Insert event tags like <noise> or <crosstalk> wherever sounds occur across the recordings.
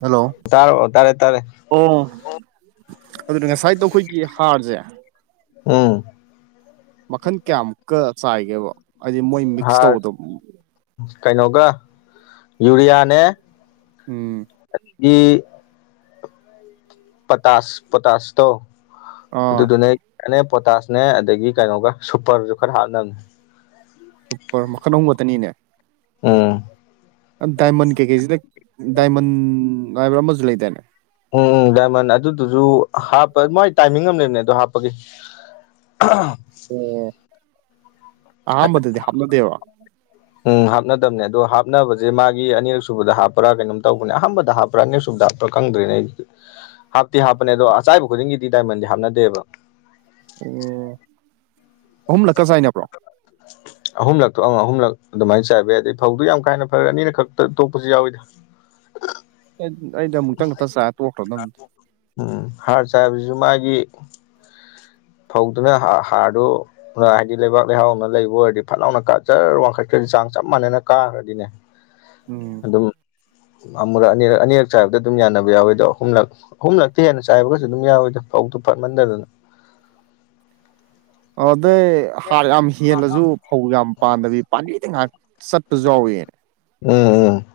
hello ꯇꯔꯕ ꯇꯥꯔꯦ ꯇꯔꯦ ꯑꯣ ꯑꯗꯨꯅ ꯉꯁꯥꯏꯗꯣ ꯑꯩꯈꯣꯏꯒꯤ ꯍꯥꯔꯁꯦ ꯎꯝ ꯃꯈꯟ ꯀꯌꯥꯃꯨꯛꯀ ꯆꯥꯏꯒꯦꯕ ꯍꯥꯏꯗꯤ ꯃꯣꯏ ꯃꯤꯛꯁ ꯍꯥꯔ ꯇꯧꯕꯗꯣ ꯀꯩꯅꯣꯒ ꯌꯨꯔꯤꯌꯥꯅꯦ ꯎꯝ <unintelligible> ꯄꯣꯇꯥꯁ ꯄꯣꯇꯥꯁꯇꯣ ꯑꯥ ꯑꯗꯨꯗꯨꯅ <unintelligible> ꯄꯣꯇꯥꯁꯅꯦ ꯑꯗꯒꯤ ꯀꯩꯅꯣꯒ ꯁꯨꯄꯔꯁꯨ ꯈꯔ ꯍꯥꯞꯅꯕꯅꯦ <unintelligible> ꯃꯈꯜ ꯑꯍꯨꯝ ꯈꯇꯅꯤꯅꯦ ꯎꯝ ꯗꯥꯏꯃꯟ ꯀꯩ ꯀꯩꯖꯤꯗ ꯗꯥꯏꯃꯟ ꯍꯥꯏꯕ꯭ꯔꯥ ꯑꯃꯁꯨ ꯂꯩꯗꯥꯅꯦ ꯎꯝ ꯎ ꯗꯥꯏꯃꯟ ꯑꯗꯨꯗꯨꯁꯨ ꯍꯥꯞꯄ ꯃꯥꯏ ꯇꯥꯏꯃꯤꯡ ꯑꯃ ꯂꯩꯕꯅꯦ ꯑꯗꯣ ꯍꯥꯞꯄꯒꯤ ꯑ ꯑꯣ ꯑꯍꯝꯕꯗꯗꯤ ꯍꯥꯞꯅꯗꯦꯕ ꯎꯝ ꯍꯥꯞꯅꯗꯕꯅꯦ ꯑꯗꯣ ꯍꯥꯞꯅꯕꯁꯦ ꯃꯥꯒꯤ ꯑꯅꯤꯔꯛ ꯁꯨꯕꯗ ꯍꯥꯞꯄ꯭ꯔꯥ ꯀꯩꯅꯣꯝ ꯇꯧꯕꯅꯦ ꯑꯍꯥꯟꯕꯗ ꯍꯥꯞꯄ꯭ꯔꯥ ꯑꯅꯤꯁꯨꯕꯗ ꯍꯥꯄ ꯈꯪꯗ꯭ꯔꯤꯅꯦ ꯑꯩ ꯍꯥꯞꯇꯤ ꯍꯥꯞꯄꯅꯦ ꯑꯗꯣ ꯑꯆꯥꯏꯕ ꯈꯨꯗꯤꯡꯒꯤꯗꯤ ꯗꯥꯏꯃꯟꯖꯦ ꯍꯥꯞꯅꯗꯦꯕ ꯑꯣ ꯑꯍꯨꯝꯂꯛꯀ ꯆꯥꯏꯅꯕ꯭ꯔꯣ ꯑꯍꯨꯝꯂꯛꯇꯣ ꯑ ꯑꯍꯨꯝꯂꯛ ꯑꯗꯨꯃꯥꯏꯅ ꯆꯥꯏꯕ ꯌꯥꯏ ꯑꯗꯩ ꯐꯧꯗꯤ ꯌꯥꯝ ꯀꯥꯏꯅ ꯐꯔꯦ ꯑꯅꯤꯔꯛ ꯈꯛꯇ ꯇꯣꯛꯄꯁꯨ ꯌꯥꯎꯏꯗ ꯑꯩꯩꯅ ꯑꯃꯨꯛꯇꯪ ꯈꯛꯇ ꯆꯥꯛ ꯇꯣꯛꯈ꯭ꯔꯣ ꯅꯕꯦ ꯎꯝ ꯍꯥꯔ ꯆꯥꯏꯕꯁꯨ ꯃꯥꯒꯤ ꯐꯧꯗꯨꯅ ꯍꯥ ꯍꯥꯔꯗ ꯍꯥꯏꯗꯤ ꯂꯩꯕꯥꯛ ꯂꯩꯍꯥꯎꯅ ꯂꯩꯕ ꯑꯣꯏꯔꯗꯤ ꯐꯠꯅꯥꯥꯎꯅ ꯀꯥꯆꯔ ꯋꯥꯡꯈꯠꯀꯗꯤ ꯆꯥꯡ ꯆꯞ ꯃꯥꯟꯅꯅ ꯀꯥꯈ꯭ꯔꯗꯤꯅꯦ ꯎꯝ ꯑꯗꯨꯝ ꯑꯃꯨꯔꯛ ꯑꯅꯤꯔꯛ ꯑꯅꯤꯔꯛ ꯆꯥꯏꯕꯗ ꯑꯗꯨꯝ ꯌꯥꯅꯕ ꯌꯥꯎꯋꯦ ꯑꯗꯣ ꯑꯍꯨꯝꯂꯛ ꯑꯍꯨꯝꯂꯛꯇꯩ ꯍꯦꯟꯅ ꯆꯥꯏꯕꯒꯁꯨ ꯑꯗꯨꯝ ꯌꯥꯎꯋꯣꯏꯗ ꯐꯧꯗꯨꯣ ꯐꯠꯃꯟꯗꯗꯅ ꯑꯗꯩ ꯍꯥꯔ ꯌꯥꯝ ꯍꯦꯜꯂꯁꯨ ꯐꯧ ꯌꯥꯝ ꯄꯥꯟꯗꯕꯤ ꯄꯥꯝꯕꯤꯗ ꯉꯥꯏꯍꯥꯛꯇ ꯆꯠꯄꯖꯋꯥꯋꯣꯏ ꯎꯝ ꯎꯝ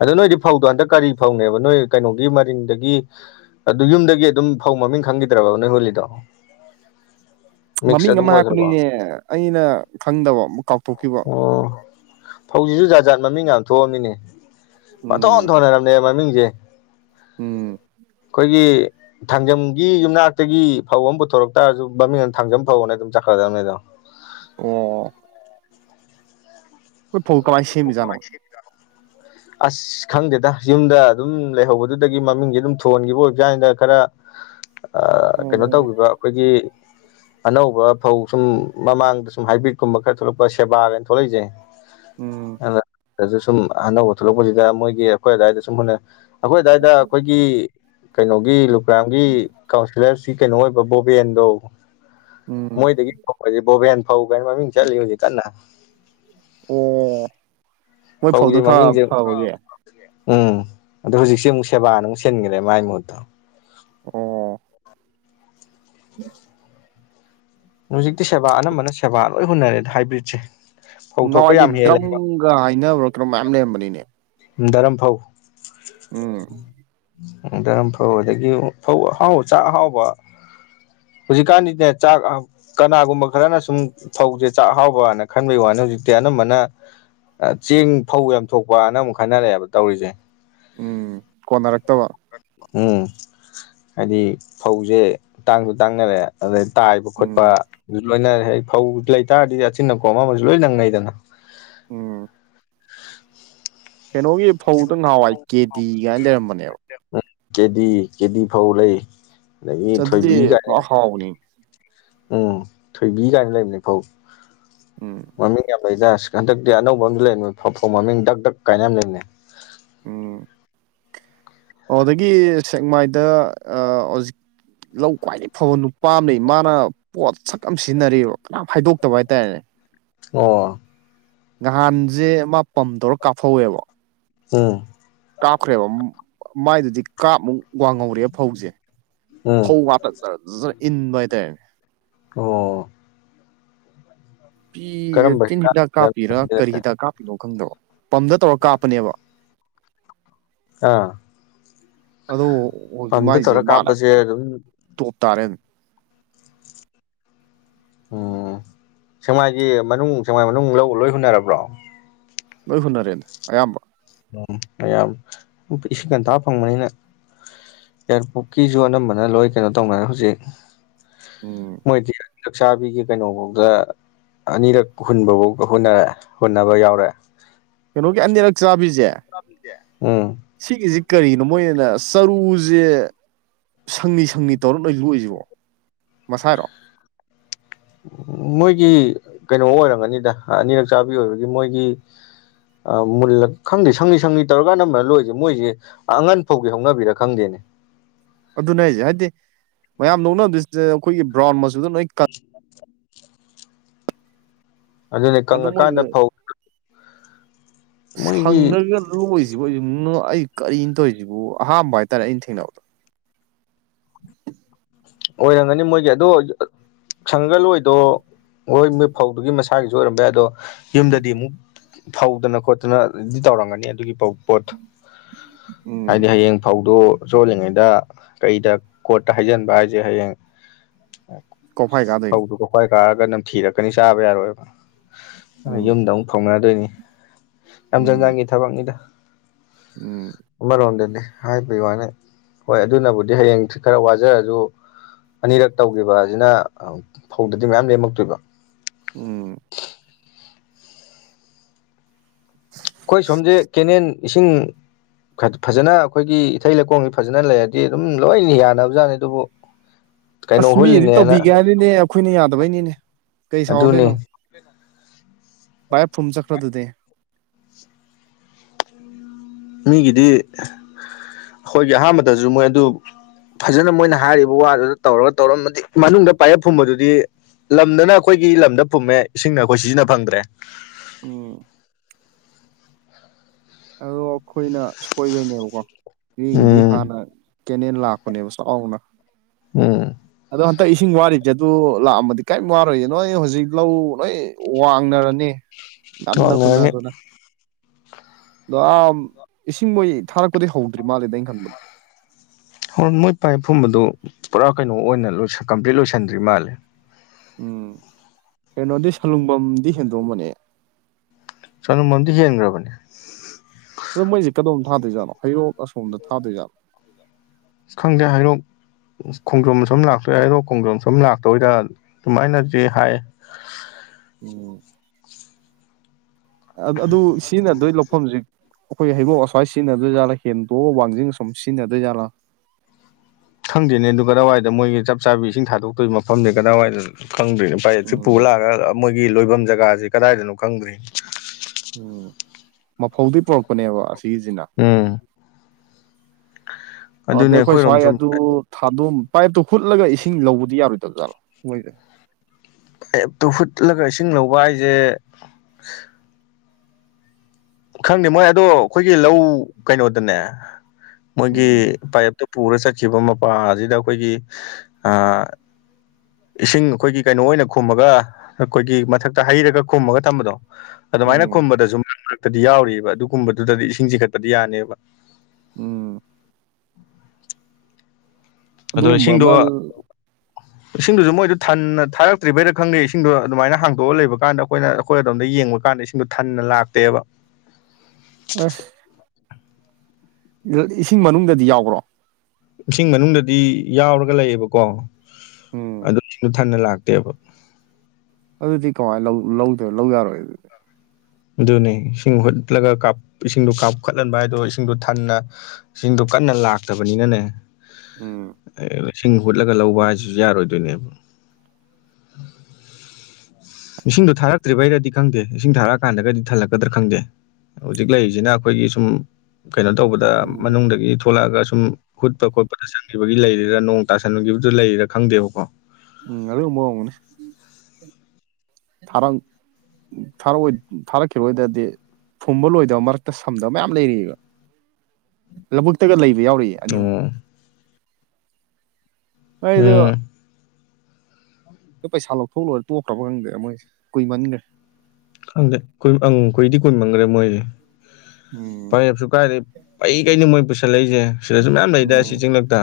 ꯑꯗ ꯅꯣꯏꯗꯤ ꯐꯧꯗꯣ ꯍꯟꯗꯛ ꯀꯔꯤ ꯐꯧꯅꯦꯕ ꯅꯣꯏ ꯀꯩꯅꯣꯒꯤ ꯃꯔꯤꯡꯗꯒꯤ ꯑꯗꯨ ꯌꯨꯝꯗꯒꯤ ꯑꯗꯨꯝ ꯐꯧ ꯃꯃꯤꯡ ꯈꯪꯈꯤꯗ꯭ꯔꯕ ꯅꯣꯏ ꯍꯣꯂꯤꯗꯣ ꯃꯃꯤꯡ ꯑꯃ ꯑꯣꯏꯈ꯭ꯔꯕꯣ ꯍꯥꯄꯅꯤꯅꯦ ꯑꯩꯅ ꯈꯪꯗꯕ ꯑꯃꯨꯛ ꯀꯥꯎꯊꯣꯛꯈꯤꯕ ꯐꯧꯖꯤꯁꯨ ꯖꯥꯖꯥꯠ ꯃꯃꯤꯡ ꯌꯥꯝ ꯊꯣꯛꯑꯝꯃꯤꯅꯦ ꯄꯊꯣꯟ ꯎꯝ ꯊꯣꯟꯅꯔꯝꯅꯦ ꯃꯃꯤꯡꯁꯦ ꯎꯝ ꯑꯩꯈꯣꯏꯒꯤ ꯊꯥꯡꯖꯝꯒꯤ ꯌꯨꯝꯅꯥꯛꯇꯒꯤ ꯐꯧ ꯑꯃ ꯄꯨꯊꯣꯔꯛꯇꯥꯔꯁꯨ ꯃꯃꯤꯡꯅ ꯊꯥꯡꯖꯝ ꯐꯧꯅ ꯑꯗꯨꯝ ꯆꯠꯀꯗꯕꯅꯦ ꯑꯗꯣ ꯑꯣ <unintelligible> ꯐꯧ ꯀꯥ ꯃꯥꯏꯁꯤꯃꯤꯖꯣ ꯑꯁ ꯈꯪꯗꯦꯗ ꯌꯨꯝꯗ ꯑꯗꯨꯝ ꯂꯩꯍꯧꯕꯗꯨꯗꯒꯤ ꯃꯃꯤꯡꯁ ꯑꯗꯨꯝ ꯊꯣꯟꯈꯤꯕ ꯑꯣꯏꯕ ꯀꯥꯟꯗ ꯈꯔ <inaudible> ꯀꯩꯅꯣ ꯑꯣ ꯇꯧꯈꯤꯕ ꯑꯩꯈꯣꯏꯒꯤ ꯑꯅꯧꯕ ꯐꯧ ꯁꯨꯝ ꯃꯃꯥꯡꯗ ꯁꯨꯝ ꯍꯥꯏꯕ꯭ꯔꯤꯠꯀꯨꯝꯕ ꯈꯔ ꯊꯣꯛꯂꯛꯄ ꯁꯦꯕꯥꯒꯅ ꯊꯣꯛꯂꯛꯏꯁꯦ ꯎꯝ ꯁꯨꯝ ꯑꯟꯅꯧꯕ ꯊꯣꯛꯂꯛꯄꯁꯤꯗ ꯃꯣꯏꯒꯤ ꯑꯩꯈꯣꯏ ꯑꯋꯥꯏꯗ ꯁꯨꯝ ꯍꯨꯟꯅ ꯑꯩꯈꯣꯏ ꯑꯗꯨꯗꯥꯋꯥꯏꯗ ꯑꯩꯈꯣꯏꯒꯤ ꯀꯩꯅꯣꯒꯤ ꯂꯨꯀ꯭ꯔꯥꯝꯒꯤ ꯀꯥꯎꯟꯁꯤꯜꯂꯔꯁꯤ ꯀꯩꯅꯣ ꯑꯣꯏꯕ ꯕꯣꯕꯦꯟꯗꯣ ꯎꯝ ꯃꯣꯏꯗꯒꯤ ꯐꯁꯦ ꯕꯣꯕꯦꯟ ꯐꯧ ꯀꯥꯏꯅ ꯃꯃꯤꯡ ꯆ ꯍꯧꯖꯤꯦ ꯀꯥꯟꯅ ꯑꯣ ꯃꯣꯏ ꯐꯧꯒꯤꯗꯤ ꯐꯧꯗꯨꯅ ꯈꯔ ꯃꯃꯤꯡꯁꯦ ꯐꯕꯒꯤ ꯎꯝ ꯑꯗꯣ ꯍꯧꯖꯤꯛꯁ ꯑꯃꯨꯛ ꯁꯦꯕꯥꯅ ꯑꯃꯨꯛ ꯁꯤꯟꯈꯔꯦ ꯃꯥꯏ ꯃꯍꯨꯠꯇꯣ ꯑꯣ <inaudible> ꯍꯧꯖꯤꯛꯇꯤ ꯁꯦꯕꯥ ꯑꯅꯝꯕꯅ ꯁꯦꯕꯥ ꯂꯣꯏ ꯍꯨꯟꯅꯔꯦꯗ ꯍꯥꯏꯕ꯭ꯔꯤꯠꯁꯦ ꯐꯧ ꯊꯣꯛꯄ ꯌꯥꯝ ꯍꯦꯜꯂꯦꯕ ꯍꯥꯏꯅꯔꯛꯇ꯭ꯔꯣ ꯃꯌꯥꯝ ꯂꯩꯔꯝꯕꯅꯤꯅꯦ ꯗꯔꯝꯐꯧ ꯎꯝ ꯑꯗꯨꯌꯥꯝ ꯐꯕꯗꯒꯤ ꯑꫭ ꯐꯧ ꯑꯍꯥꯎꯕ ꯆꯥꯛ ꯑꯍꯥꯎꯕ ꯍꯧꯖꯤꯛꯀꯥꯟꯗꯤꯅꯦ ꯆꯥꯛ ꯑ ꯀꯅꯥꯒꯨꯝꯕ ꯈꯔꯅ ꯁꯨꯝ ꯐꯧꯖꯦ ꯆꯥꯛ ꯍꯥꯎꯕꯅ ꯈꯟꯕꯩ ꯋꯥꯅꯤ ꯍꯧꯖꯤꯛꯇꯤ ꯑꯅꯝꯕꯅ ꯑ ꯆꯦꯡ ꯐꯧ ꯌꯥꯝ ꯊꯣꯛꯄꯅ ꯑꯃꯨꯛ ꯈꯟꯅꯔꯛꯑꯦꯕ ꯇꯧꯔꯤꯖꯦ ꯎꯝ ꯀꯣꯟꯅꯔꯛꯇꯕ ꯎꯝ ꯍꯥꯏꯗꯤ ꯐꯧꯖꯦ ꯇꯥꯡꯖꯨ ꯇꯥꯡꯅꯔꯛꯑꯦ ꯑꯗꯩ ꯇꯥꯏꯕ ꯈꯣꯠꯄ ꯎꯝ ꯑꯗꯨ ꯂꯣꯏꯅ ꯐꯧ ꯂꯩꯇꯥꯥꯔꯗꯤ ꯑꯆꯤꯟ ꯑꯀꫭꯝ ꯑꯃꯃꯖꯨ ꯂꯣꯏ ꯅꯪꯅꯩꯗꯅ ꯎꯝ ꯀꯩꯅꯣꯒꯤ ꯐꯧꯗ ꯉꯍꯥꯟꯋꯥꯏ ꯀꯦ ꯗꯤ ꯀꯥꯏꯅ ꯂꯩꯔꯝꯕꯅꯦꯕ ꯀꯦꯗꯤ ꯀꯦꯗꯤ ꯐꯧ ꯂꯩ ꯑꯗꯒꯤ ꯑꯗꯨꯗꯤ ꯊꯣꯏꯕꯤ ꯀꯥꯏꯅ ꯍꯎꯕꯅꯤ ꯎꯝ ꯊꯣꯏꯕꯤ ꯀꯥꯏꯅ ꯂꯩꯕꯅꯦ ꯐꯧ ꯎꯝ ꯃꯃꯤꯡ ꯌꯥꯝ ꯂꯩꯗꯁ ꯍꯟꯗꯛꯇꯤ ꯑꯅꯧꯕ ꯑꯝꯁꯨ ꯂꯩꯕꯅꯤ ꯐꯧ ꯃꯃꯤꯡ ꯗꯛ ꯗꯛ ꯀꯥꯏꯅ ꯑꯃ ꯂꯩꯕꯅꯦ ꯑꯣꯗꯒꯤ ꯁꯦꯛꯃꯥꯏꯗ ꯍꯧꯖꯤꯛ ꯂꯧ ꯈ꯭ꯋꯥꯏꯗꯒꯤ ꯐꯕ ꯅꯨꯄꯥꯥꯝꯅꯩ ꯃꯥꯅ ꯄꯣꯠ ꯁꯛ ꯑꯃ ꯁꯤꯖꯤꯟꯅꯔꯤꯑꯕ ꯀꯅꯥꯝ ꯍꯥꯏꯗꯣꯛꯇꯕ ꯍꯥꯏꯇꯥꯔꯦꯅꯦ ꯑꯣ ꯅꯍꯥꯟꯖꯦ ꯑꯃ ꯄꯝꯇꫡꯔ ꯀꯥꯞꯐꯧ ꯋꯦꯕ ꯎꯝ ꯀꯥꯞꯈ꯭ꯔꯦꯕ ꯃꯥꯏꯗꯨꯗꯤ ꯀꯥꯞꯃꯨꯛ ꯋꯥꯡꯍꯧꯔꯦ ꯐꯧꯖꯦ ꯎꯝ ꯐꯧ ꯋꯥꯇꯛꯇꯔ ꯖꯔ ꯏꯟꯕ ꯍꯥꯏꯇꯥꯔꯦ ꯑꯣ ꯐꯤ ꯏꯔꯇꯤꯟ ꯍꯤꯗꯥꯛ ꯀꯥꯞꯄꯤꯔꯥ ꯀꯔꯤ ꯍꯤꯗꯥꯛ ꯀꯥꯞꯄꯤꯅꯣ ꯈꯪꯗꯕ ꯄꯝꯗ ꯇꯧꯔ ꯀꯥꯞꯄꯅꯦꯕ ꯑꯥ ꯑꯗꯣ ꯑꫭꯏꯖꯨ ꯄꯝꯗ ꯃꯥꯏꯖꯦ ꯇꯧꯔ ꯕꯥꯛ ꯀꯥꯞꯄꯁꯦ ꯑꯗꯨꯝ ꯇꯣꯞ ꯇꯥꯔꯦ ꯎꯝ ꯁꯦꯛꯃꯥꯏꯒꯤ ꯃꯅꯨꯡ ꯁꯦꯛꯃꯥꯏ ꯃꯅꯨꯡ ꯂꯧ ꯂꯣꯏ ꯍꯨꯟꯅꯔꯕ꯭ꯔꯣ ꯂꯣꯏ ꯍꯨꯟꯅꯔꯦꯗ ꯑꯌꯥꯝꯕ ꯎꯝ ꯃꯌꯥꯝ ꯏꯁꯤꯡ ꯉꯟꯇꯥꯥ ꯐꯪꯕꯅꯤꯅ ꯌꯥꯏꯔꯤꯄꯣꯛꯀꯤꯖꯨ ꯑꯅꯝꯕꯅ ꯂꯣꯏ ꯀꯩꯅꯣ ꯇꯧꯅꯔꯦ ꯍꯧꯖꯤꯛ ꯎꯝ ꯃꯣꯏꯗꯤ ꯆꯛꯆꯥꯕꯤꯒꯤ ꯀꯩꯅꯣꯕꯧꯗ ꯑꯅꯤꯔꯛ ꯍꯨꯟꯕꯕꯨꯛ ꯍꯨꯟꯅꯔꯦ ꯍꯨꯟꯅꯕ ꯌꯥꯎꯔꯦ ꯀꯩꯅꯣꯒꯤ ꯑꯅꯤꯔꯛ ꯆꯥꯕꯤꯖꯦ ꯎꯝ ꯁꯤꯒꯤꯖꯦ ꯀꯔꯤꯅꯣ ꯃꯣꯏꯅ ꯆꯔꯨꯖꯦ ꯁꯪꯂꯤ ꯁꯪꯂꯤ ꯇꯧꯔ ꯂꯣꯏ ꯂꯣꯛꯏꯖꯤꯕꯣ ꯍ <inaudible> <unintelligible> <unintelligible> ꯃꯣꯏꯒꯤ ꯀꯩꯅꯣ ꯑꯣꯏꯔꯝꯒꯅꯤꯗ ꯑꯅꯤꯔꯛ ꯆꯥꯕꯤ ꯑꯣꯏꯕꯒꯤ ꯃꯣꯏꯒꯤ ꯑ ꯃꯨꯜꯂ ꯈꯪꯗꯦ ꯁꯪꯂꯤ ꯁꯪꯂꯤ ꯇꯧꯔꯒꯥꯟ ꯑꯅꯝꯕꯅ ꯂꯣꯛꯏꯖꯦ ꯃꯣꯏꯖꯦ ꯑꯉꯟ ꯐꯧꯒꯤ ꯍꯧꯅꯕꯤꯔ ꯈꯪꯗꯦꯅꯦ ꯑꯗꯨꯅꯦ ꯍꯥꯏꯖꯦ ꯍꯥꯏꯗꯤ ꯃꯌꯥꯝ ꯂꫭꯛꯅꯕꯗꯤ ꯆꯦ ꯑꯩꯈꯣꯏꯒꯤ ꯕ꯭ꯔꯥꯎꯟ ꯃꯆꯨꯗ ꯂꫭꯏ ꯀꯪ <inaudible> ꯑꯗꯨꯅꯦ ꯑꯗꯨ ꯀꯪꯉ ꯀꯥꯟꯗ ꯐꯧ ꯃꯣꯏꯒꯤ ꯁꯪꯅꯕꯤꯒ ꯂꫭꯏ ꯂꫭꯛꯏꯖꯤꯕꯨ ꯑꯩꯖꯦ ꯉꯛꯑꯩ ꯀꯔꯤꯅꫭ ꯇꯧꯖꯤꯕꫭ ꯑꯍꯥꯝꯕ ꯍꯥꯏꯇꯥꯔꯦ ꯑꯩꯅ ꯊꯦꯡꯅꯕꯗꯣ <unintelligible> <inaudible> ꯑꯣꯏꯔꯝꯒꯅꯤ ꯃꯣꯏꯒꯤ ꯑꯗꯣ ꯁꯪꯉꯒ ꯂꫭꯛꯏꯗꫭ ꯍꯣꯏꯃꯦ ꯐꯧꯗꯨꯒꯤ ꯃꯁꯥꯒꯤꯖꯨ ꯑꯣꯏꯔꯝꯕ ꯌꯥꯏ ꯑꯗꯣ ꯌꯨꯝꯗꯗꯤ ꯑꯃꯨꯛ ꯐꯧꯗꯅ ꯈꯣꯠꯇꯅꯗꯤ ꯇꯧꯔꯝꯒꯅꯤ ꯑꯗꯨꯒꯤ ꯐꯧ ꯄꯣꯠꯇꯣ ꯎꯝ ꯍꯥꯏꯗꯤ ꯍꯌꯦꯡ ꯐꯧꯗꫭ ꯆꯣꯠꯂꯤꯉꯩꯗ ꯀꯩꯗ ꯀꯣꯠꯇ ꯍꯩꯖꯤꯟꯕ ꯍꯥꯏꯖꯦ ꯍꯌꯦꯡ ꯀꯣꯐꯥꯏ ꯀꯥꯗꯣꯏꯅꯤ ꯐꯧꯗꯨ ꯀ ꯈ꯭ꯋꯥꯏ ꯀꯥꯔꯒ ꯅꯝ ꯊꯤꯔꯛꯀꯅꯤ ꯆꯥꯕ ꯌꯥꯔꯣꯏꯕ ꯎꯝ ꯌꯨꯝꯗ ꯑꯃꯨꯛ ꯐꯥꯎꯅꯗꯣꯏꯅꯤ ꯌꯥꯝ ꯎꯝ ꯆꯥꯟꯖꯥꯡꯒꯤ ꯊꯕꯛꯅꯤꯗ ꯎꯝ ꯑꯃꯔꯣꯝꯗꯗꯤ ꯍꯥꯏꯕꯤꯌꯨ ꯍꯥꯏꯅꯤ ꯍꯣꯏ ꯑꯗꯨꯅꯕꯨꯗꯤ ꯍꯌꯦꯡꯁꯤ ꯈꯔ ꯋꯥꯖꯔꯁꯨ ꯑꯅꯤꯔꯛ ꯇꯧꯈꯤꯕ ꯑꯁꯤꯅ ꯐꯧꯗꯗꯤ ꯃꯌꯥꯝ ꯂꯦꯝꯃꯛꯇꯣꯏꯕ ꯎꯝ ꯑꯩꯈꯣꯏ ꯁꯣꯝꯁꯦ ꯀꯦꯅꯦꯦꯟ ꯏꯁꯤꯡ ꯐꯖꯅ ꯑꯩꯈꯣꯏꯒꯤ ꯏꯊꯩ ꯂꯩꯀꫭꯟꯒ ꯐꯖꯅ ꯂꯩꯔꯗꯤ ꯑꯗꯨꯝ ꯂꯣꯏꯅ ꯌꯥꯅꯕꯖꯥꯠꯅꯤ ꯑꯗꯨꯕꯨ ꯑꯁ ꯀꯩꯅꯣ ꯃꯤꯒꯤꯗꯤ ꯍꯨꯜꯂꯤꯅꯦꯅ ꯇꯧꯕꯤꯒꯦ ꯍꯥꯏꯕꯅꯤꯅꯦ ꯑꯩꯈꯣꯏꯅ ꯌꯥꯗꯕꯩꯅꯤꯅꯦ ꯀꯩ ꯑꯗꯨꯅꯤ ꯁꯥꯎꯔꯨꯗꯣꯏꯅꯣ ꯗꯥꯏꯔꯦꯛ ꯐꯨꯝ ꯆꯠꯈ꯭ꯔꯗꯨꯗꯤ ꯃꯤꯒꯤꯗꯤ ꯑꯩꯈꯣꯏꯒꯤ ꯑꯍꯥꯟꯕꯗꯖꯨ ꯃꯣꯏ ꯑꯗꯨ ꯐꯖꯅ ꯃꯣꯏꯅ ꯍꯥꯏꯔꯤꯕ ꯋꯥꯗꯨꯗ ꯇꯧꯔꯒ ꯇꯧꯔꯝꯃꯗꯤ ꯃꯅꯨꯡꯗ ꯄꯥꯏꯌꯦꯞ ꯐꯨꯝꯕꯗꯨꯗꯤ ꯂꯝꯗꯅ ꯑꯩꯈꯣꯏꯒꯤ ꯂꯝꯗ ꯐꯨꯝꯃꯦ ꯏꯁꯤꯡꯅ ꯑꯩꯈꯣꯏ ꯁꯤꯖꯤꯟꯅ ꯐꯪꯗ꯭ꯔꯦ ꯎꯝ ꯑꯗꯣ ꯑꯩꯈꯣꯏꯅ ꯁꯣꯏꯕꯩꯅꯦꯕꯀꯣ ꯃꯤꯒꯤꯗꯤ ꯎꯝ ꯍꯥꯟꯅ ꯀꯦꯅꯦꯜ ꯂꯥꯛꯄꯅꯦꯕ ꯆꯥꯎꯅ ꯎꯝ ꯑꯗꯣ ꯍꯟꯗꯛ ꯏꯁꯤꯡ ꯋꯥꯔꯤꯕꯁꯦ ꯑꯗꯨ ꯂꯥꯛꯑꯃꯗꯤ ꯀꯔꯤꯝ ꯋꯥꯔꯣꯏꯏ ꯅꯣꯏ ꯍꯧꯖꯤꯛ ꯂꯧ ꯅꯣꯏ ꯋꯥꯡꯅꯔꯅꯤ ꯉꯟꯅ ꯋꯥꯡꯅꯔꯅꯤ ꯍꯨꯅꯗꯨꯅ ꯑꯗꯣ ꯏꯁꯤꯡ ꯃꯩ ꯊꯥꯔꯛꯄꯗꯤ ꯍꯧꯗ꯭ꯔꯤ ꯃꯥꯜꯂꯦꯗ ꯑꯩꯅ ꯈꯟꯕꯗ ꯍꯦꯟ ꯅꯣꯏ ꯄꯥꯏꯞ ꯐꯨꯝꯕꯗꯨ ꯄꯨꯔꯥ ꯀꯩꯅꯣ ꯑꯣꯏꯅ ꯀꯝꯄ꯭ꯂꯤꯠ ꯂꯣꯏꯁꯟꯗ꯭ꯔꯤ ꯃꯥꯜꯂꯦ ꯎꯝ ꯀꯩꯅꯣꯗꯤ ꯁꯂꯨꯡꯐꯝꯝꯗꯤ ꯁꯦꯟꯗꯣꯡꯝꯕꯅꯦ ꯁꯅꯨꯃꯟꯗꯤ ꯍꯦꯟꯈ꯭ꯔꯕꯅꯦ ꯑꯗ ꯃꯣꯏꯁ ꯀꯣꯝ ꯊꯗꯣꯏꯖꯥꯅꯣ ꯍꯩꯣꯛ ꯑꯁꯣꯝꯗ ꯊꯥꯗꯣꯏꯖꯥꯠꯣ ꯈꯪꯗꯦ ꯍꯥꯏꯔꯣ ꯈꯣꯡꯖ꯭ꯔꯣꯝ ꯁꯨꯝ ꯂꯥꯛꯇꯣꯏꯑꯦ ꯍꯥꯏꯗꯣ ꯈꯣꯡꯖꯣꯝ ꯁꯨꯝ ꯂꯥꯛꯇꯣꯏꯗ ꯑꯗꯨꯃꯥꯏꯅꯗꯤ ꯍꯥꯏ ꯑꯣ ꯑꯗꯨ ꯁꯤꯅ ꯑꯗꯨꯣꯏ ꯂꯧꯐꯝꯁꯤ ꯑꯩꯈꯣꯏꯒꯤ ꯍꯩꯕꯣꯛ ꯑꯁ꯭ꯋꯥꯏ ꯁꯤꯖꯤꯟꯅꯗꯣꯏꯖꯥꯠꯂꯥ ꯍꯦꯟꯗꯣꯛꯑ ꯋꯥꯡꯖꯤꯡ ꯑ ꯁꯨꯝ ꯁꯤꯖꯤꯟꯅꯗꯣꯏꯖꯥꯠꯂꯥ ꯈꯪꯗꯣꯏꯅꯦ ꯑꯗꯨ ꯀꯗꯥꯏꯋꯥꯏꯗ ꯃꯣꯏꯒꯤ ꯆꯞ ꯆꯥꯕꯤ ꯏꯁꯤꯡ ꯊꯥꯗꯣꯛꯇꯣꯏ ꯃꯐꯝꯁ ꯀꯗꯥꯏꯋꯥꯏꯗ ꯈꯪꯗ꯭ꯔꯤꯅꯦ ꯄꯥꯏꯁꯤꯔꯤ ꯄꯨ ꯎꯝ ꯂꯥꯛꯑꯒ ꯃꯣꯏꯒꯤ ꯂꯣꯏꯐꯝ ꯖꯒꯥꯁꯤꯦ ꯀꯗꯥꯏꯗꯅꯣ ꯈꯪꯗ꯭ꯔꯤꯅꯤ ꯎꯝ ꯃꯐꯧꯗꯤ ꯄꯨꯔꯛꯄꯅꯦꯕ ꯑꯁꯤꯒꯤꯁꯤꯅ ꯑꯝ ꯑꯗꯩ ꯑꯗꯨꯅꯦ ꯑꯩꯈꯣꯏ ꯁ꯭ꯋꯥꯏ ꯑꯩꯈꯣꯏꯔꯣꯝ ꯁꯨꯝ ꯑꯗꯨ ꯊꯥꯗꯝ ꯄꯥꯏꯞꯇꯨ ꯍꯨꯠꯂꯒ ꯏꯁꯤꯡ ꯂꯧꯕꯗꯤ ꯌꯥꯔꯣꯏꯗꯕ ꯖꯥꯠꯂꯣ ꯃꯣꯏꯁꯦ ꯇꯨꯐꯨꯠꯂꯒ ꯏꯁꯤꯡ ꯂꯧꯕ ꯍꯥꯏꯁꯦ ꯈꯪꯗꯦ ꯃꯣꯏ ꯑꯗꯣ ꯑꯩꯈꯣꯏꯒꯤ ꯂꯧ ꯀꯩꯅꯣꯗꯅꯦ ꯃꯣꯏꯒꯤ ꯎꯝ ꯄꯥꯏꯞꯇꯣ ꯄꯨꯔ ꯆꯠꯈꯤꯕ ꯃꯄꯥ ꯑꯁꯤꯗ ꯑꯩꯈꯣꯏꯒꯤ ꯏꯁꯤꯡ ꯑꯩꯈꯣꯏꯒꯤ ꯀꯩꯅꯣ ꯑꯣꯏꯅ ꯈꯨꯝꯃꯒ ꯑꯩꯈꯣꯏꯒꯤ ꯃꯊꯛꯇ ꯍꯩꯔꯒ ꯈꯨꯝꯃꯒ ꯊꯝꯕꯗꯣ ꯑꯗꯨꯃꯥꯏꯅ ꯎꯝ ꯈꯨꯝꯕꯗꯁꯨ ꯃ ꯃꯔꯛꯇꯗꯤ ꯌꯥꯎꯔꯤꯔꯤꯕ ꯑꯗꯨꯒꯨꯝꯕꯗꯨꯗꯗꯤ ꯏꯁꯤꯡ ꯆꯤꯡꯈꯠꯄꯗꯤ ꯌꯥꯅꯦꯕ ꯎꯝ ꯑꯗ ꯑꯗꯨꯒꯨꯝꯕ ꯏꯁꯤꯡꯗꯣ ꯑꯃ <inaudible> ꯏꯁꯤꯡꯗꯨꯁꯨ ꯃꯣꯏꯗꯨ ꯊꯟꯅ ꯊꯥꯔꯛꯇ꯭ꯔꯤꯕꯩꯗ ꯈꯪꯗꯦ ꯏꯁꯤꯡꯗꯣ ꯑꯗꯨꯃꯥꯏꯅ ꯍꯥꯡꯇꯣꯛꯑ ꯂꯩꯕꯀꯥꯟꯗ ꯑꯩꯈꯣꯏꯅ ꯑꯩꯈꯣꯏ ꯑꯗꯣꯝꯗ ꯌꯦꯡꯕ ꯀꯥꯟꯗꯁꯤꯡ ꯑꯗꯨ ꯊꯟꯅ ꯂꯥꯛꯇꯦꯕ ꯑꯁ ꯏꯁꯤꯡ ꯃꯅꯨꯡꯗꯗꯤ ꯌꯥꯎꯕ꯭ꯔꯣ ꯏꯁꯤꯡ ꯃꯅꯨꯡꯗꯗꯤ ꯌꯥꯎꯔꯒ ꯂꯩꯌꯦꯕꯀꯣ ꯎꯝ ꯊꯅ ꯂꯥꯛꯇꯦꯕ ꯑꯗꯨꯗꯤ ꯀꯃꯥꯏꯅ ꯂꯧꯗꯣꯏꯅꯣ ꯂꯧ ꯌꯥꯔꯣꯏ ꯑꯗꯨꯗꯤ ꯑꯗꯨꯅꯤ ꯏꯁꯤꯡ ꯍꯨꯠꯂꯒ ꯏꯁꯤꯡꯗꯣ ꯀꯥꯞꯈꯠꯍꯟꯕ ꯍꯥꯏꯗꯣ ꯏꯁꯤꯡꯗꯣ ꯊꯟꯅ ꯁꯤꯡꯗꯣ ꯀꯟꯅ ꯂꯥꯛꯇꯕꯅꯤꯅꯅꯦ ꯎꯝ ꯂꯤꯁꯤꯡ ꯍꯨꯠꯂꯒ ꯂꯧꯕ ꯍꯥꯏꯁꯤꯁꯨ ꯌꯥꯔꯣꯏꯗꯣꯏꯅꯦꯕ ꯏꯁꯤꯡꯗꯣ ꯊꯥꯔꯛꯇ꯭ꯔꯤꯕꯩꯔꯗꯤ ꯈꯪꯗꯦ ꯏꯁꯤꯡ ꯊꯥꯔꯛꯑꯀꯥꯟꯗꯒꯗꯤ ꯊꯜꯂꯛꯀ꯭ꯔ ꯈꯪꯗꯦ ꯍꯧꯖꯤꯛ ꯂꯩꯔꯤꯁꯤꯅ ꯑꯩꯈꯣꯏꯒꯤ ꯁꯨꯝ ꯀꯩꯅꯣ ꯇꯧꯕꯗ ꯎꯝ ꯃꯅꯨꯡꯗꯒꯤ ꯊꯣꯛꯂꯛꯑꯒ ꯁꯨꯝ ꯍꯨꯠꯄ ꯈꯣꯠꯄꯗ ꯆꯪꯈꯤꯕꯒꯤ ꯂꯩꯔꯤꯔꯥ ꯅꯣꯡ ꯇꯥꯁꯟꯨꯈꯤꯕꯗꯨ ꯂꯩꯔꯤꯔꯥ ꯈꯪꯗꯦꯕꯀꯣ ꯎꯝ ꯑꯗꯨꯒꯨꯝꯕ ꯑꯣꯏꯔꯝꯒꯅꯤ ꯊꯥꯔꯪ ꯊꯥꯔꯛꯑꯣꯏ ꯊꯥꯔꯛꯇꯤꯔꯣꯏꯗꯗꯤ ꯐꯨꯝꯕ ꯂꯣꯏꯗꯕ ꯃꯔꯛꯇ ꯊꯝꯗꯕ ꯃꯌꯥꯝ ꯂꯩꯔꯤꯑꯕ ꯂꯧꯕꯨꯛꯇꯒ ꯂꯩꯕ ꯌꯥꯎꯔꯤ ꯑꯅꯤ ꯑꯍꯨꯝ ꯑꯣ ꯍꯣꯏꯗꯨ ꯎꯝ ꯅ ꯄꯩꯁꯥ ꯂꯧꯊꯣꯛꯂꯣꯏꯦ ꯇꯣꯛꯈ꯭ꯔꯕ ꯈꯪꯗꯦ ꯃꯣꯏꯦ ꯀꯨꯏꯃꯟꯈ꯭ꯔꯦ ꯈꯪꯗꯦ ꯑꯈꯨꯏꯗꯤ ꯀꯣꯏꯏꯃꯪꯈ꯭ꯔꯦ ꯃꯣꯏꯗꯤꯦ ꯎꯝ ꯐꯔꯦꯞꯁꯨ ꯀꯥꯏꯔꯦ ꯑꯩ ꯀꯩꯅ ꯃꯣꯏ ꯄꯨꯁꯜꯂꯛꯏꯁꯦ ꯁꯤꯗꯁꯨ ꯃꯌꯥꯝ ꯂꯩꯗ ꯁꯤ ꯎꯝ ꯆꯤꯡꯂꯛꯇ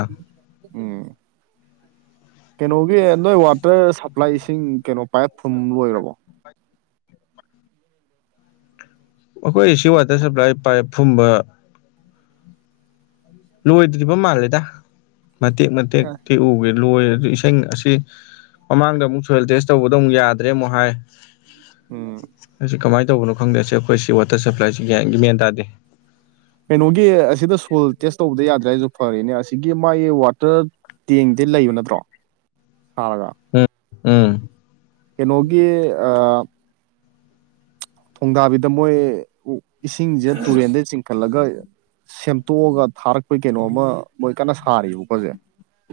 ꯎꯝ ꯀꯩꯅꯣꯒꯤ ꯅꯣꯏ ꯋꯥꯇꯔ ꯁꯄ꯭ꯂꯥꯏꯁꯤꯡ ꯀꯩꯅꯣ ꯄꯥꯏꯞ ꯐꯨꯝ ꯂꯣꯏꯔꯕꯣ ꯑꯩꯈꯣꯏ ꯁꯤ ꯋꯥꯇꯔ ꯁꯄ꯭ꯂꯥꯏ ꯄꯥꯏꯞ ꯐꯨꯝꯕ ꯂꯣꯏꯗ꯭ꯔꯤꯕ ꯃꯥꯜꯂꯦꯗ ꯃꯇꯦꯛ ꯃꯇꯦꯛ ꯇꯦꯛ ꯎꯒꯦ ꯂꯣꯏ ꯑꯁꯤ ꯃꯃꯥꯡꯗ ꯑꯃꯨꯛ ꯁꯣꯏꯌꯦꯜ ꯇꯦꯁ ꯇꯧꯕꯗ ꯑꯃꯨꯛ ꯌꯥꯗ꯭ꯔꯦ ꯑꯃꯨꯛ ꯍꯥꯏ ꯎꯝ ꯑꯁꯤ ꯀꯃꯥꯏꯅ ꯇꯧꯕꯅꯣ ꯈꯪꯗꯦꯁꯦ ꯑꯩꯈꯣꯏꯁꯤ ꯋꯥꯇꯔ ꯁꯄ꯭ꯂꯥꯏꯁꯤ ꯒ꯭ꯌꯥꯒꯤ ꯃꯦꯟ ꯇꯥꯗꯦ ꯀꯩꯅꯣꯒꯤ ꯑꯁꯤꯗ ꯁꯣꯜ ꯇꯦꯁ ꯇꯧꯕꯗ ꯌꯥꯗ꯭ꯔꯦ ꯍꯥꯏꯁꯨ ꯐꯔꯅꯦ ꯑꯁꯤꯒꯤ ꯃꯥꯒꯤ ꯋꯥꯇꯔ ꯇꯦꯡꯗꯦ ꯂꯩꯕ ꯅꯠꯇ꯭ꯔꯣ ꯊꯥꯔꯒ ꯎꯝ ꯎꯝ ꯀꯩꯅꯣꯒꯤ ꯑ ꯊꯣꯡꯗꯥꯕꯤꯗ ꯃꯣꯏ ꯏꯁꯤꯡꯁꯦ ꯇꯨꯔꯦꯟꯗ ꯆꯤꯡ ꯈꯠꯂꯒ ꯁꯦꯝꯇꯣꯛꯑꯒ ꯊꯥꯔꯛꯄꯩ ꯀꯩꯅꯣ ꯑꯃ ꯃꯣꯏ ꯀꯟꯅ ꯁꯥꯔꯤꯕꯀꯣ ꯍꯧꯖꯤꯛ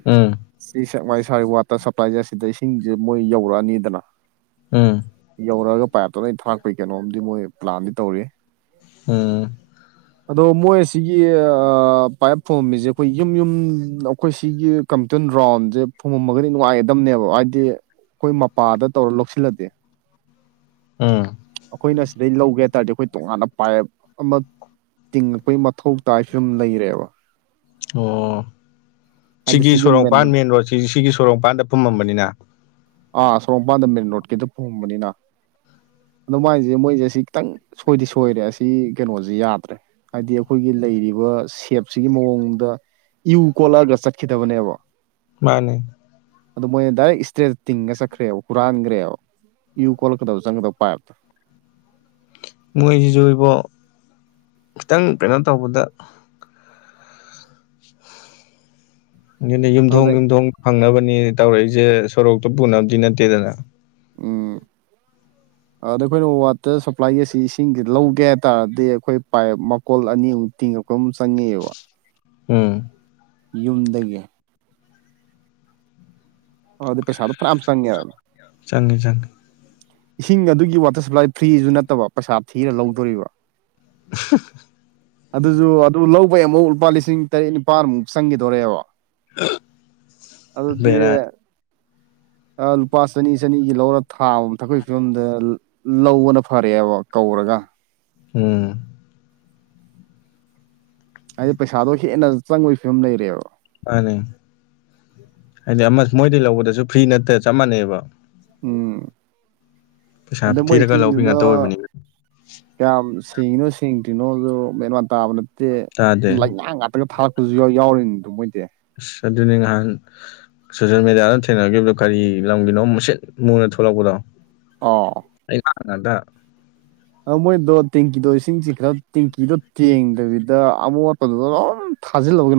ꯎꯝ ꯁꯤ ꯁꯦꯛꯃꯥꯏ ꯁ꯭ꯋꯥꯏ ꯋꯥꯇꯔ ꯁꯄ꯭ꯂꯥꯏꯁꯦ ꯑꯁꯤꯗ ꯏꯁꯤꯡꯁꯦ ꯃꯣꯏ ꯌꯧꯔꯛꯑꯅꯤꯗꯅ ꯎꯝ ꯌꯧꯔꯛꯑꯒ ꯄꯥꯏꯞꯇꯣ ꯂꯣꯏ ꯊꯥꯔꯛꯄꯒꯤ ꯀꯩꯅꯣꯝꯗꯤ ꯃꯣꯏ ꯄ꯭ꯂꯥꯟꯗꯤ ꯇꯧꯔꯤ ꯎꯝ <inaudible> ꯑꯗꯣ ꯃꯣꯏ ꯑꯁꯤꯒꯤꯒꯤ ꯑ ꯄꯥꯏꯞ ꯐꯨꯝꯃꯝꯃꯤꯁꯦ ꯑꯩꯈꯣꯏ ꯌꯨꯝ ꯌꯨꯝ ꯑꯩꯈꯣꯏ ꯁꯤꯒꯤ ꯀꯝꯇꯟ ꯔꯥꯎꯟꯁꯦ ꯐꯨꯝꯃꯝꯃꯒꯗꯤ ꯅꯨꯡꯉꯥꯏꯒꯗꯕꯅꯦꯕ ꯍꯥꯏꯗꯤ ꯑꯩꯈꯣꯏ ꯃꯄꯥꯗ ꯇꯧꯔ ꯂꯧꯁꯤꯜꯂꯗꯤ ꯎꯝ ꯑꯩꯈꯣꯏꯅ ꯁꯤꯗꯩ ꯂꯧꯒꯦ ꯍꯥꯏ ꯇꯥꯔꯗꯤ ꯑꯩꯈꯣꯏ ꯇꯣꯉꯥꯟꯅ ꯄꯥꯏꯞ ꯑꯃ ꯇꯤꯡꯉꯛꯄꯒꯤ ꯃꯊꯧ ꯇꯥꯏ ꯐꯤꯕꯝ ꯂꯩꯔꯦꯕ ꯑꯣ ꯁꯤꯒꯤ ꯁꯣꯔꯣꯛꯄꯥꯟ ꯃꯦꯟ ꯔꯣꯗꯁꯤ ꯁꯤꯒꯤ ꯁꯣꯔꯣꯛꯃꯄꯥꯟꯗ ꯐꯨꯝꯃꯝꯕꯅꯤꯅ ꯑꯥ ꯁꯣꯔꯣꯛ ꯃꯄꯥꯟꯗ ꯃꯦꯟ ꯔꯣꯗꯀꯤꯗ ꯐꯨꯝꯕꯅꯤꯅ ꯑꯗꯨ ꯃꯥꯏꯁꯦ ꯃꯣꯏꯁꯦ ꯁꯤ ꯈꯤꯇꯪ ꯁꯣꯏꯗꯤ ꯁꯣꯏꯔꯦ ꯑꯁ ꯁꯤ ꯀꯩꯅꯣꯁꯤ ꯌꯥꯗ꯭ꯔꯦ ꯍꯥꯏꯗꯤ ꯑꯩꯈꯣꯏꯒꯤ ꯂꯩꯔꯤꯕ ꯁꯦꯞꯁꯤꯒꯤ ꯃꯑꯣꯡꯗ ꯏꯎ ꯀꯣꯜꯂꯛꯒ ꯆꯠꯈꯤꯗꯕꯅꯦꯕ ꯃꯥꯅꯦ ꯑꯗꯨ ꯃꯣꯏꯅ ꯗꯥꯏꯔꯦꯛ ꯏꯁꯇꯔ꯭ꯦꯠ ꯇꯤꯡꯒ ꯆꯠꯈ꯭ꯔꯦꯕ ꯍꯨꯔꯥꯟꯈ꯭ꯔꯦꯕ ꯏꯎ ꯀꯣꯂꯛꯀꯗꯕ ꯆꯪꯒꯗꯕ ꯄꯥꯏꯞꯇꯣ ꯃꯣꯏꯁꯤꯁꯨ ꯑꯩꯕꯣ ꯈꯤꯇꯪ ꯀꯩꯅꯣ ꯇꯧꯕꯗ ꯑꯗꯨꯅꯦ ꯌꯨꯝꯊꯣꯡ ꯑꯗꯨꯗꯩ ꯌꯨꯝꯊꯣꯡ ꯐꯪꯅꯕꯅꯤ ꯇꯧꯔꯛꯏꯁꯦ ꯁꯣꯔꯣꯛꯇ ꯄꯨꯅꯕꯗꯤ ꯅꯠꯇꯦꯗꯅ ꯎꯝ ꯑꯗꯨ ꯑꯩꯈꯣꯏꯅ ꯋꯥꯇꯔ ꯁꯄ꯭ꯂꯥꯏꯒ ꯑꯁꯤ ꯏꯁꯤꯡꯁꯤ ꯂꯧꯒꯦ ꯍꯥꯏꯇꯥꯔꯗꯤ ꯑꯩꯈꯣꯏ ꯄꯥꯏꯞ ꯀꯣꯜ ꯑꯅꯤ ꯑꯃꯨꯛ ꯇꯤꯡꯉꯛꯄ ꯑꯃꯨꯛ ꯆꯪꯉꯤꯑꯕ ꯎꯝ ꯌꯨꯝꯗꯒꯤ ꯑꯣ ꯑꯗꯨ ꯄꯩꯁꯥꯗꯣ ꯐꯥꯅꯌꯥꯝ ꯆꯡꯉꯦꯕ ꯆꯪꯉꯦ ꯆꯪꯉꯦ ꯏꯁꯤꯡ ꯑꯗꯨꯒꯤ ꯋꯥꯇꯔ ꯁꯄ꯭ꯂꯥꯏ ꯐ꯭ꯔꯤꯁꯨ ꯅꯠꯇꯕ ꯄꯩꯁꯥ ꯊꯤꯔ ꯂꯧꯗꯣꯔꯤꯕ <inaudible> ꯑꯗꯨꯁꯨ ꯑꯗꯨ ꯂꯧꯕꯩ ꯑꯃꯨꯛ ꯂꯨꯄꯥ ꯂꯤꯁꯤꯡ ꯇꯔꯦꯠ ꯅꯤꯄꯥꯜꯃꯨꯛ ꯆꯪꯈꯤꯗꯣꯔꯦꯕ ꯑꯗꯨꯗꯤ ꯕꯦꯔꯥ ꯂꯨꯄꯥ ꯆꯅꯤ ꯆꯅꯤꯒꯤ ꯂꯧꯔ ꯊꯥꯕ ꯊꯄꯒꯤ ꯐꯤꯕꯝꯗ ꯂꯧꯕꯅ ꯐꯔꯛꯑꯦꯕ ꯀꯧꯔꯒ ꯎꯝ ꯍꯥꯏꯗꯤ ꯄꯩꯁꯥꯗꯣ ꯍꯦꯟꯅ ꯆꯪꯕꯒꯤ ꯐꯤꯕꯝ ꯂꯩꯔꯦꯕ ꯃꯥꯅꯤ ꯍꯥꯏꯗꯤ ꯑꯃ ꯃꯣꯏꯗꯩ ꯂꯧꯕꯗꯁꯨ ꯐ꯭ꯔꯤ ꯅꯠꯇꯦ ꯆꯞ ꯃꯥꯟꯅꯩꯕ ꯎꯝ ꯄꯩꯁꯥ ꯑꯗ ꯃꯣꯏ ꯊꯤꯔꯒ ꯂꯧꯕꯤ ꯏꯁꯤꯡꯗꯨꯗ ꯉꯥꯛꯇ ꯑꯣꯏꯕꯅꯤꯅ ꯀꯌꯥꯝ ꯁꯦꯡꯉꯤꯅꯣ ꯁꯦꯡꯇ꯭ꯔꯤꯅꯣ ꯑꯗꯨ ꯃꯦꯟ ꯃꯥꯟ ꯇꯥꯕꯅ ꯇꯦ ꯇꯥꯗꯦ ꯂꯩꯅꯥꯡ ꯉꯥꯛꯇꯒ ꯊꯥꯔꯛꯄꯁꯨ ꯌꯥꯎꯔꯤꯅꯤꯗꯨ ꯃꯣꯏꯗꯤ ꯑꯁ ꯑꯗꯨꯅꯤ ꯅꯍꯥꯟ ꯁꯣꯁꯤꯦꯜ ꯃꯦꯗꯤꯌꯥꯗ ꯊꯦꯡꯅꯈꯤꯕꯗꯣ ꯀꯔꯤ ꯂꯝꯒꯤꯅꯣ ꯃꯨꯁꯤꯠ ꯃꯨꯅ ꯊꯣꯛꯂꯛꯄꯗꯣ ꯑꯣ ꯑꯩ ꯍꯥꯟꯅꯗ ꯃꯣꯏꯗꯣ ꯇꯦꯡꯀꯤꯗꯣ ꯏꯁꯤꯡꯁꯤ ꯈꯔ ꯇꯦꯡꯀꯤꯗꯣ ꯊꯦꯡꯗꯕꯤꯗ ꯑꯃꯣꯠꯄꯗꯨꯗ ꯑꯗꯨꯝ ꯊꯥꯖꯤꯜꯂꯕꯒꯅ